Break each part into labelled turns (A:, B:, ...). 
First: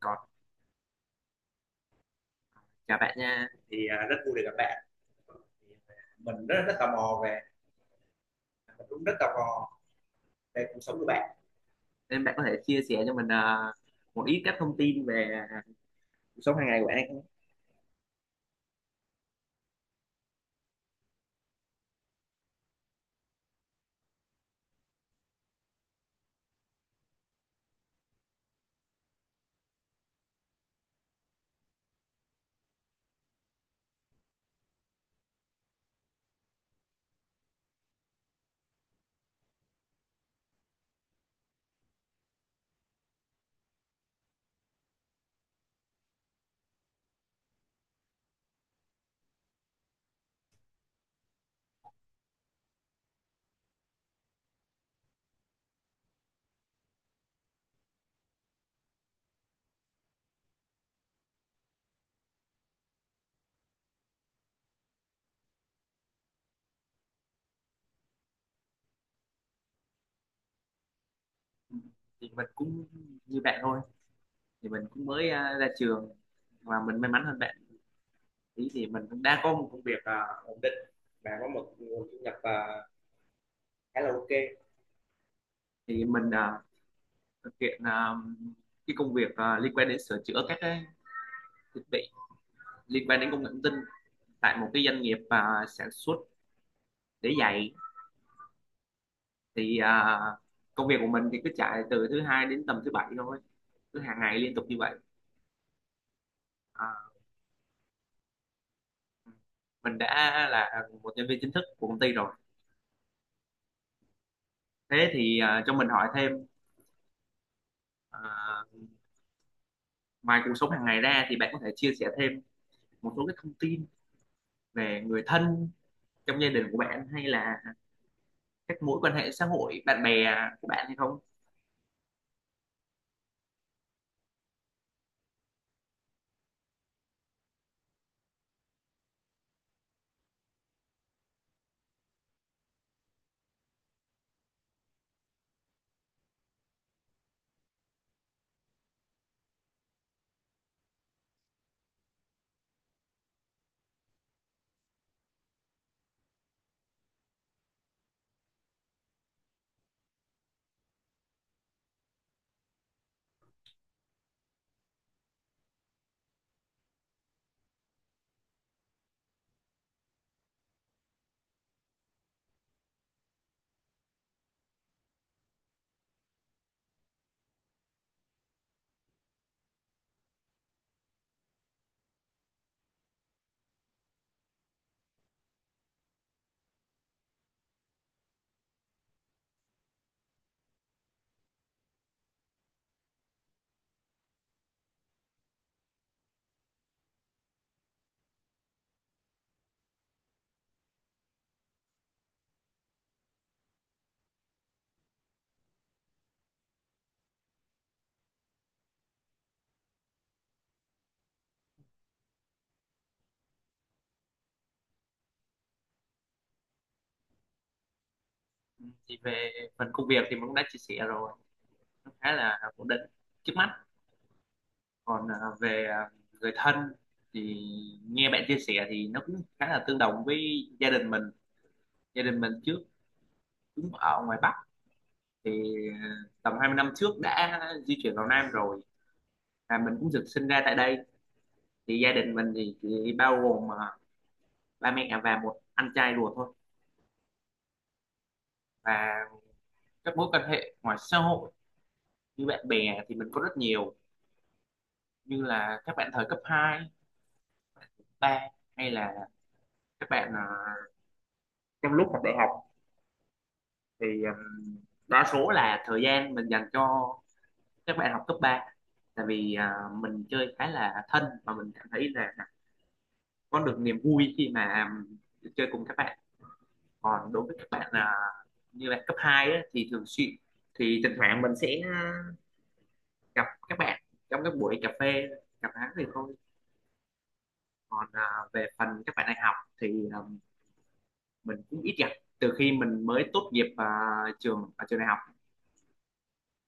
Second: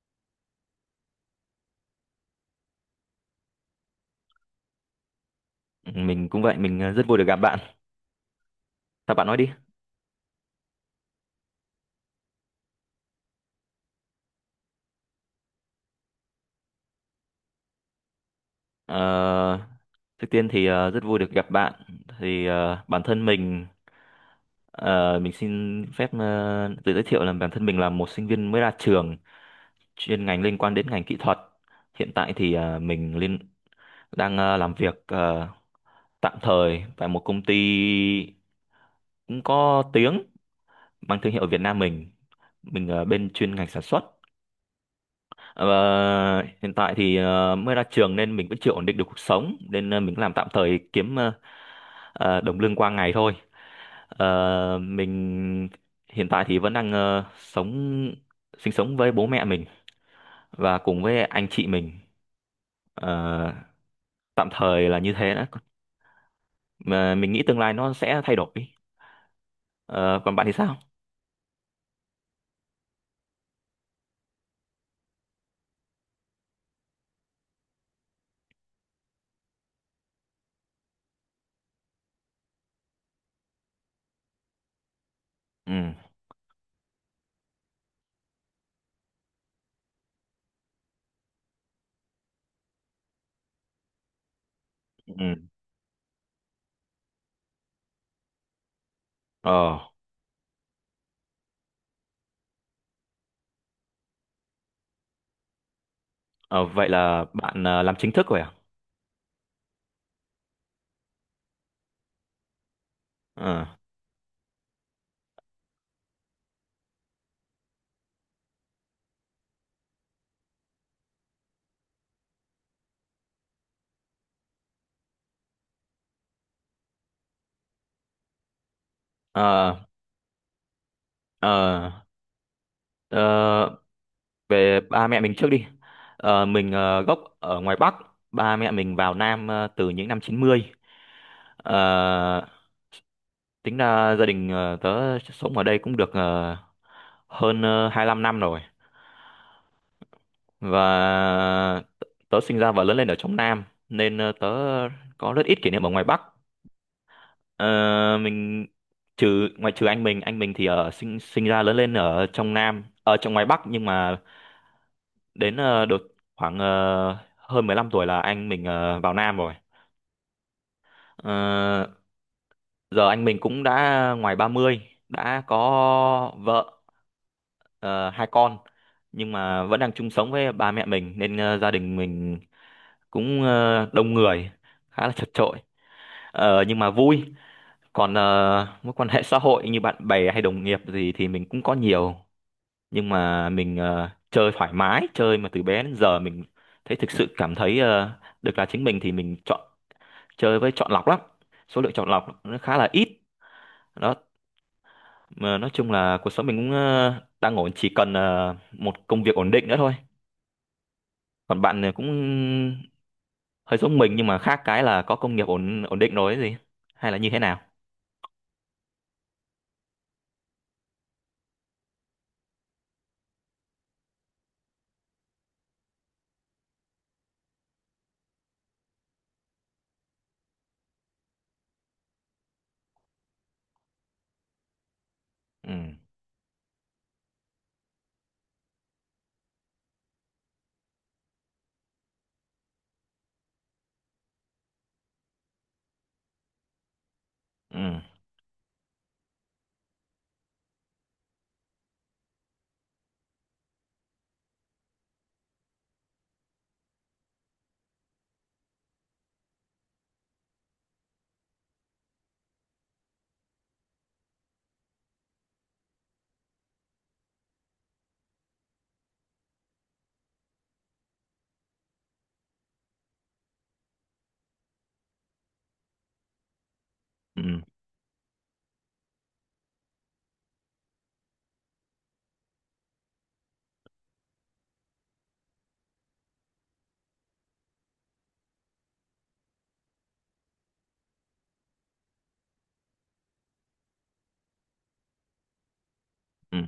A: Còn chào bạn nha. Rất vui được gặp bạn.
B: Mình cũng
A: mình
B: vậy,
A: rất rất
B: mình
A: tò
B: ờ, rất vui
A: mò
B: được gặp
A: về
B: bạn.
A: mình cũng rất
B: Sao
A: tò
B: bạn nói đi.
A: mò về cuộc sống của bạn. Nên bạn có thể chia sẻ cho mình một ít các thông tin về cuộc sống hàng ngày của bạn hay không?
B: Ờ, trước tiên thì rất vui được gặp bạn. Bản thân mình, ờ, mình xin phép tự giới thiệu là bản thân mình là một sinh viên mới ra trường, chuyên ngành liên quan đến ngành kỹ thuật. Hiện tại thì mình đang làm việc tạm thời tại một công ty cũng có tiếng, mang thương hiệu ở Việt Nam mình. Mình ở bên chuyên ngành sản xuất. Ờ, hiện tại thì mới ra trường nên mình vẫn chưa ổn định được cuộc sống, nên mình làm tạm thời, kiếm đồng lương qua ngày thôi. Ờ, mình hiện tại thì vẫn đang ờ, sống sinh sống với bố mẹ mình và cùng với anh chị mình. Ờ, tạm thời là như thế đó. Mà mình nghĩ tương lai nó sẽ thay đổi. Ờ, còn bạn thì sao?
A: Ừ, thì mình cũng như bạn thôi. Thì mình cũng mới ra trường và mình may mắn hơn bạn. Ý thì mình cũng đang có một công việc ổn định và có một nguồn thu nhập khá là ok.
B: Ừ.
A: Thì mình thực hiện cái công việc liên quan đến sửa chữa các cái thiết bị liên quan đến công nghệ thông tin tại một cái doanh nghiệp
B: Ừ.
A: sản xuất để dạy. thì
B: Ờ,
A: à, Công việc của mình thì cứ chạy từ thứ hai đến tầm thứ bảy thôi, cứ hàng ngày liên tục như vậy.
B: ờ, vậy
A: à,
B: là bạn làm chính thức rồi à?
A: mình đã là một nhân viên chính thức của công ty rồi.
B: Ờ.
A: Cho mình hỏi thêm, à, ngoài cuộc sống hàng ngày ra thì bạn có thể chia sẻ thêm một số cái thông tin về người thân trong gia đình của bạn hay là các mối quan hệ xã
B: Ờ,
A: hội bạn bè của bạn hay không?
B: ờ, ờ, về ba mẹ mình trước đi. Mình gốc ở ngoài Bắc. Ba mẹ mình vào Nam từ những năm 90. Ờ, tính ra gia đình tớ sống ở đây cũng được hơn 25 năm rồi, và tớ sinh ra và lớn lên ở trong Nam, nên tớ có rất ít kỷ niệm ở ngoài Bắc. Ờ, mình trừ ngoại trừ anh mình thì ở sinh sinh ra lớn lên ở trong Nam, ở trong ngoài Bắc, nhưng mà đến đợt khoảng hơn 15 tuổi là anh mình vào Nam rồi. Ờ, giờ anh mình cũng đã ngoài 30, đã có vợ, ờ, hai con, nhưng mà vẫn đang chung sống với ba mẹ mình, nên gia đình mình cũng đông người, khá là chật chội. Nhưng mà vui. Còn mối quan hệ xã hội như bạn bè hay đồng nghiệp gì thì mình cũng có nhiều, nhưng mà mình chơi thoải mái, chơi mà từ bé đến giờ mình thấy, thực sự cảm thấy được là chính mình, thì mình chọn chơi với chọn lọc lắm, số lượng chọn lọc nó khá là ít đó. Mà nói chung là cuộc sống mình cũng đang ổn, chỉ cần một công việc ổn định nữa thôi. Còn bạn này cũng hơi giống mình, nhưng mà khác cái là có công nghiệp ổn ổn định rồi ấy gì, hay là như thế nào?
A: Ừ, thì về phần công việc thì mình cũng đã chia sẻ rồi, nó khá là ổn định trước mắt. Còn về người thân thì nghe bạn chia sẻ thì nó cũng khá là tương đồng với gia đình mình. Gia đình mình trước cũng ở ngoài Bắc, thì
B: Ừ.
A: à, tầm 20 năm trước đã di chuyển vào Nam rồi, và mình cũng được sinh ra tại đây. Thì gia đình mình thì chỉ bao gồm ba mẹ và một anh trai ruột thôi.
B: Ừ.
A: Và các mối quan hệ ngoài xã hội như bạn bè thì mình có rất nhiều, như là các bạn thời cấp hai, ba, hay là các bạn trong lúc học đại học. Thì Đa số là thời gian mình dành cho các bạn học cấp 3, tại vì mình chơi khá là thân và mình cảm thấy là có được niềm vui khi mà chơi cùng các bạn. Còn đối
B: Ừ.
A: với các bạn như là cấp 2 á, thì thường xuyên, thì thỉnh thoảng mình sẽ gặp các bạn trong các buổi cà phê, gặp hắn thì thôi. Còn về phần các bạn đại học thì à, mình cũng ít gặp từ khi mình mới tốt nghiệp ở trường đại học.
B: Ừ.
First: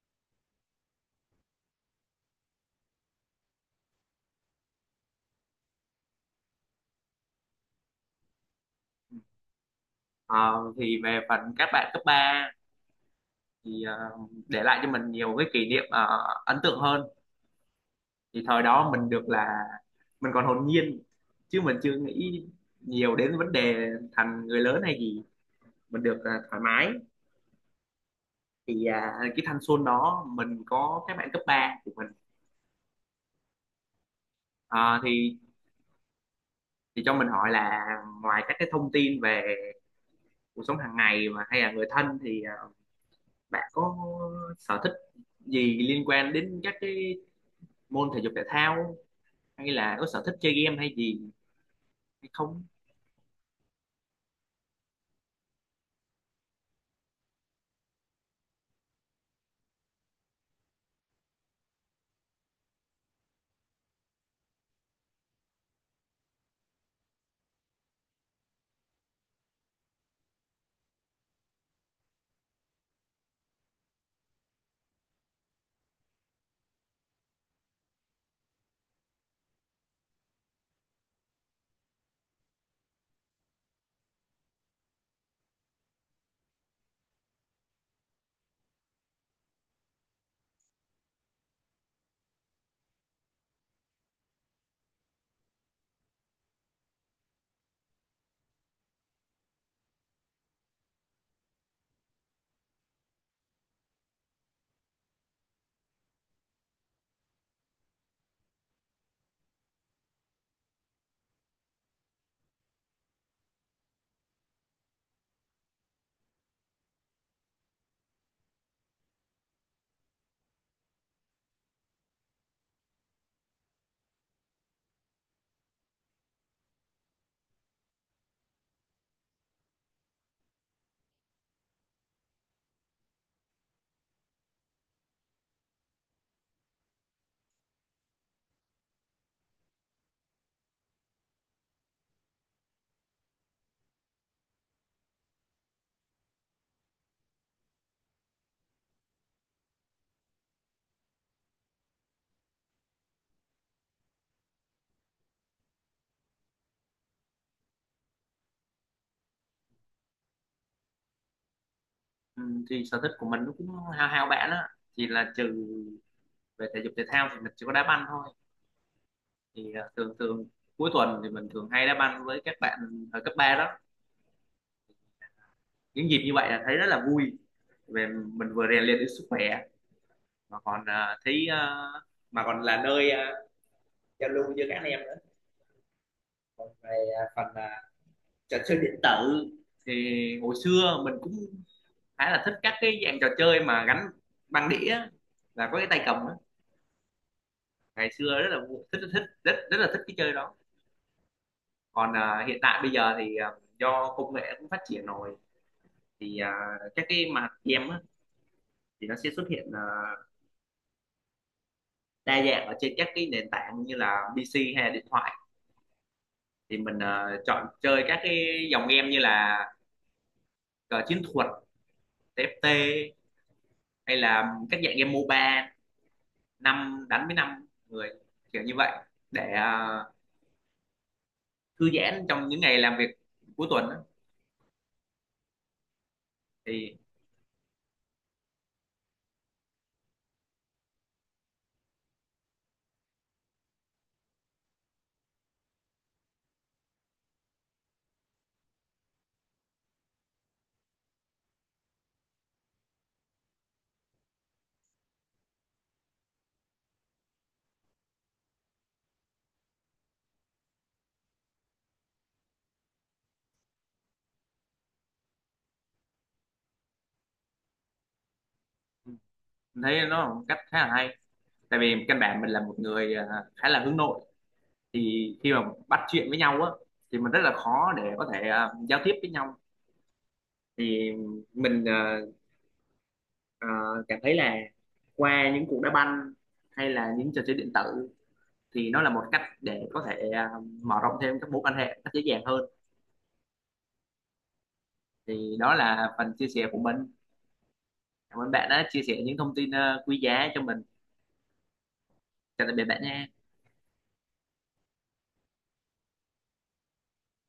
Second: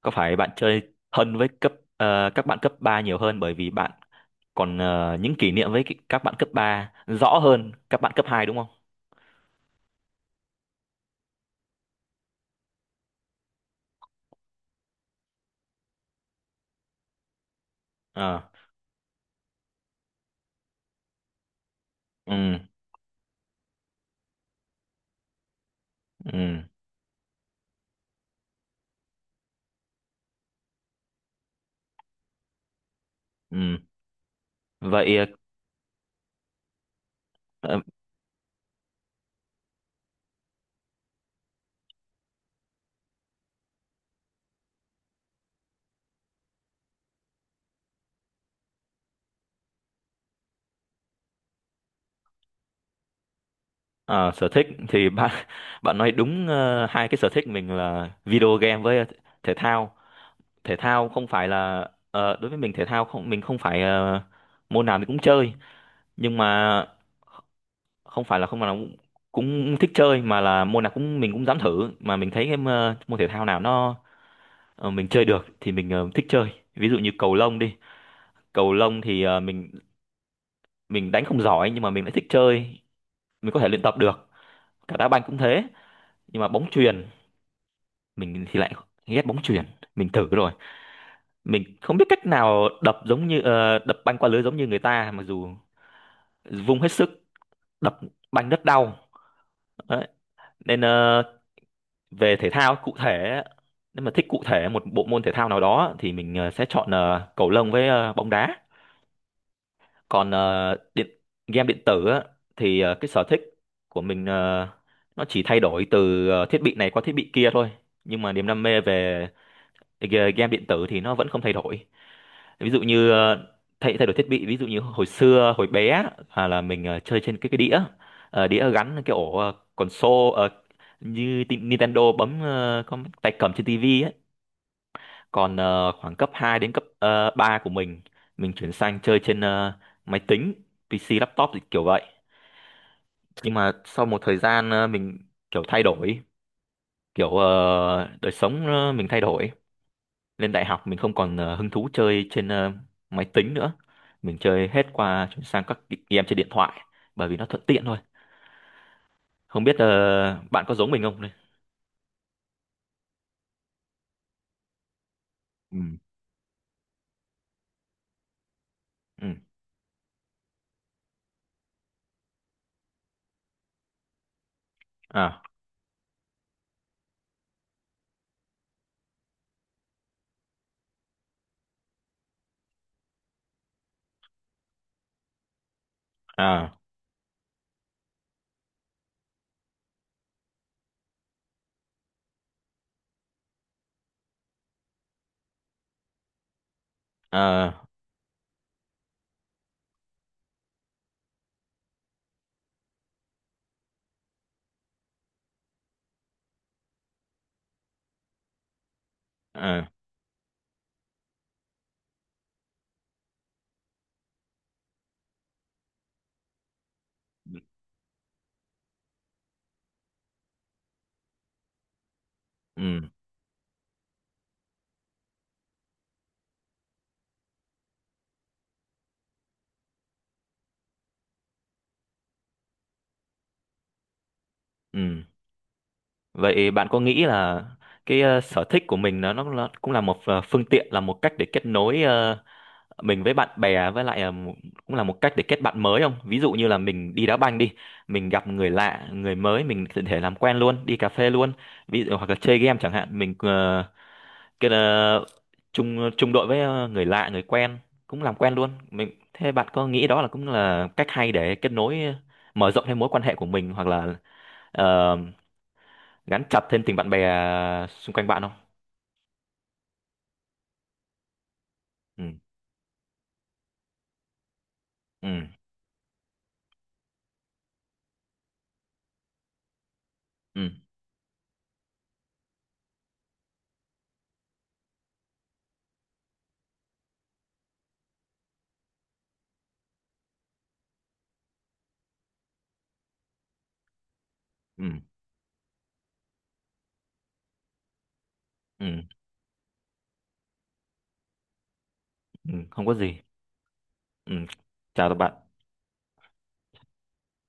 B: Có phải bạn chơi thân với các bạn cấp 3 nhiều hơn, bởi vì bạn còn những kỷ niệm với các bạn cấp 3 rõ hơn các bạn cấp hai đúng không?
A: Ờ, thì về phần các bạn cấp 3 thì để lại cho mình nhiều cái kỷ niệm ấn tượng hơn.
B: Ờ.
A: Thì thời đó mình được là mình còn hồn nhiên, chứ mình chưa nghĩ
B: Ừ.
A: nhiều đến vấn đề thành người lớn hay gì, mình được
B: Ừ.
A: thoải mái. Cái thanh xuân đó mình có các bạn cấp 3 của mình.
B: Ừ.
A: Ờ,
B: Vậy
A: thì thì cho mình hỏi
B: ờ,
A: là, ngoài các cái thông tin về cuộc sống hàng ngày mà hay là người thân thì bạn có sở thích gì liên quan đến các cái môn thể dục thể thao hay là có sở thích chơi game hay gì hay không?
B: ờ, sở thích thì bạn bạn nói đúng, hai cái sở thích mình là video game với thể thao. Thể thao không phải là, đối với mình thể thao không, mình không phải môn nào mình cũng chơi, nhưng mà không phải là không nào cũng cũng thích chơi, mà là môn nào cũng mình cũng dám thử, mà mình thấy cái môn thể thao nào nó, mình chơi được thì mình thích chơi. Ví dụ như cầu lông đi. Cầu lông thì mình đánh không giỏi nhưng mà mình lại thích chơi, mình có thể luyện tập được, cả đá banh cũng thế. Nhưng mà bóng chuyền, mình thì lại ghét bóng chuyền. Mình thử rồi, mình không biết cách nào đập giống như, đập banh qua lưới giống như người ta, mặc dù vung hết sức đập banh rất đau. Đấy. Nên về thể thao cụ thể, nếu mà thích cụ thể một bộ môn thể thao nào đó thì mình sẽ chọn cầu lông với bóng đá. Còn ờ, điện game điện tử á, thì cái sở thích của mình, nó chỉ thay đổi từ thiết bị này qua thiết bị kia thôi, nhưng mà niềm đam mê về game điện tử thì nó vẫn không thay đổi. Ví dụ như thay thay đổi thiết bị, ví dụ như hồi xưa hồi bé á, à, là mình chơi trên cái đĩa. Đĩa gắn cái ổ console, như Nintendo, bấm con tay cầm trên tivi. Còn khoảng cấp 2 đến cấp 3 của mình chuyển sang chơi trên máy tính, PC, laptop thì kiểu vậy. Nhưng mà sau một thời gian mình kiểu thay đổi, kiểu đời sống mình thay đổi. Lên đại học mình không còn hứng thú chơi trên máy tính nữa. Mình chơi hết qua, chuyển sang các game trên điện thoại, bởi vì nó thuận tiện thôi. Không biết bạn có giống mình không đây?
A: Ừ, thì sở thích của mình nó cũng hao hao bạn á, thì là trừ
B: Ừ.
A: về thể dục thể thao thì mình chỉ có đá banh thôi.
B: Ừ.
A: Thường thường cuối tuần thì mình thường hay đá banh với các bạn ở cấp 3 đó,
B: À,
A: những dịp như vậy là thấy rất là vui. Về mình vừa rèn luyện được sức khỏe mà còn à, thấy à, mà còn là nơi giao lưu với các anh em nữa. Còn
B: à,
A: về phần trò chơi điện tử thì hồi xưa mình cũng khá là thích các cái dạng trò chơi mà gắn băng đĩa và có cái tay cầm á.
B: à,
A: Ngày xưa rất là vui- thích thích rất rất là thích cái chơi đó. Còn hiện tại bây giờ do công nghệ cũng phát triển rồi, thì à, các cái mặt game á, thì nó sẽ xuất hiện
B: à,
A: đa dạng ở trên các cái nền tảng như là PC hay là điện thoại. Thì mình chọn chơi các cái dòng game như là cờ chiến thuật TFT
B: ừ,
A: hay là các dạng game MOBA 5 đánh với 5 người, kiểu như vậy, để thư giãn trong những ngày làm việc cuối tuần á.
B: ừ. Vậy bạn
A: thì
B: có nghĩ là cái sở thích của mình nó cũng là một phương tiện, là một cách để kết nối mình với bạn bè, với lại cũng là một cách để kết bạn mới không? Ví dụ như là mình đi đá banh đi, mình gặp người lạ, người mới mình có thể làm quen luôn, đi cà phê luôn. Ví dụ hoặc là chơi game chẳng hạn, mình cái chung chung đội với người lạ, người quen cũng làm quen luôn. Mình, thế bạn có nghĩ đó là cũng là cách hay để kết nối, mở rộng thêm mối quan hệ của mình, hoặc là ờ, gắn chặt thêm tình bạn bè, à, xung quanh bạn không?
A: ừ, mình thấy nó là một cách khá là hay, tại vì căn
B: Ừ,
A: bản mình là một người khá là hướng nội. Thì
B: ừ,
A: khi mà bắt chuyện với nhau á thì mình rất là khó để có thể giao tiếp với nhau.
B: ừ,
A: Thì mình à, cảm thấy là qua những cuộc đá banh hay là những trò chơi điện tử thì nó là một cách để có thể mở rộng thêm các mối quan hệ một cách dễ dàng hơn.
B: ừ,
A: Thì đó là phần chia sẻ của mình. Cảm ơn bạn đã chia
B: ừ,
A: sẻ những thông tin quý giá cho mình.
B: ừ. ừ,
A: Chào tạm biệt
B: không có
A: bạn
B: gì.
A: nha.
B: Ừ. Chào các bạn.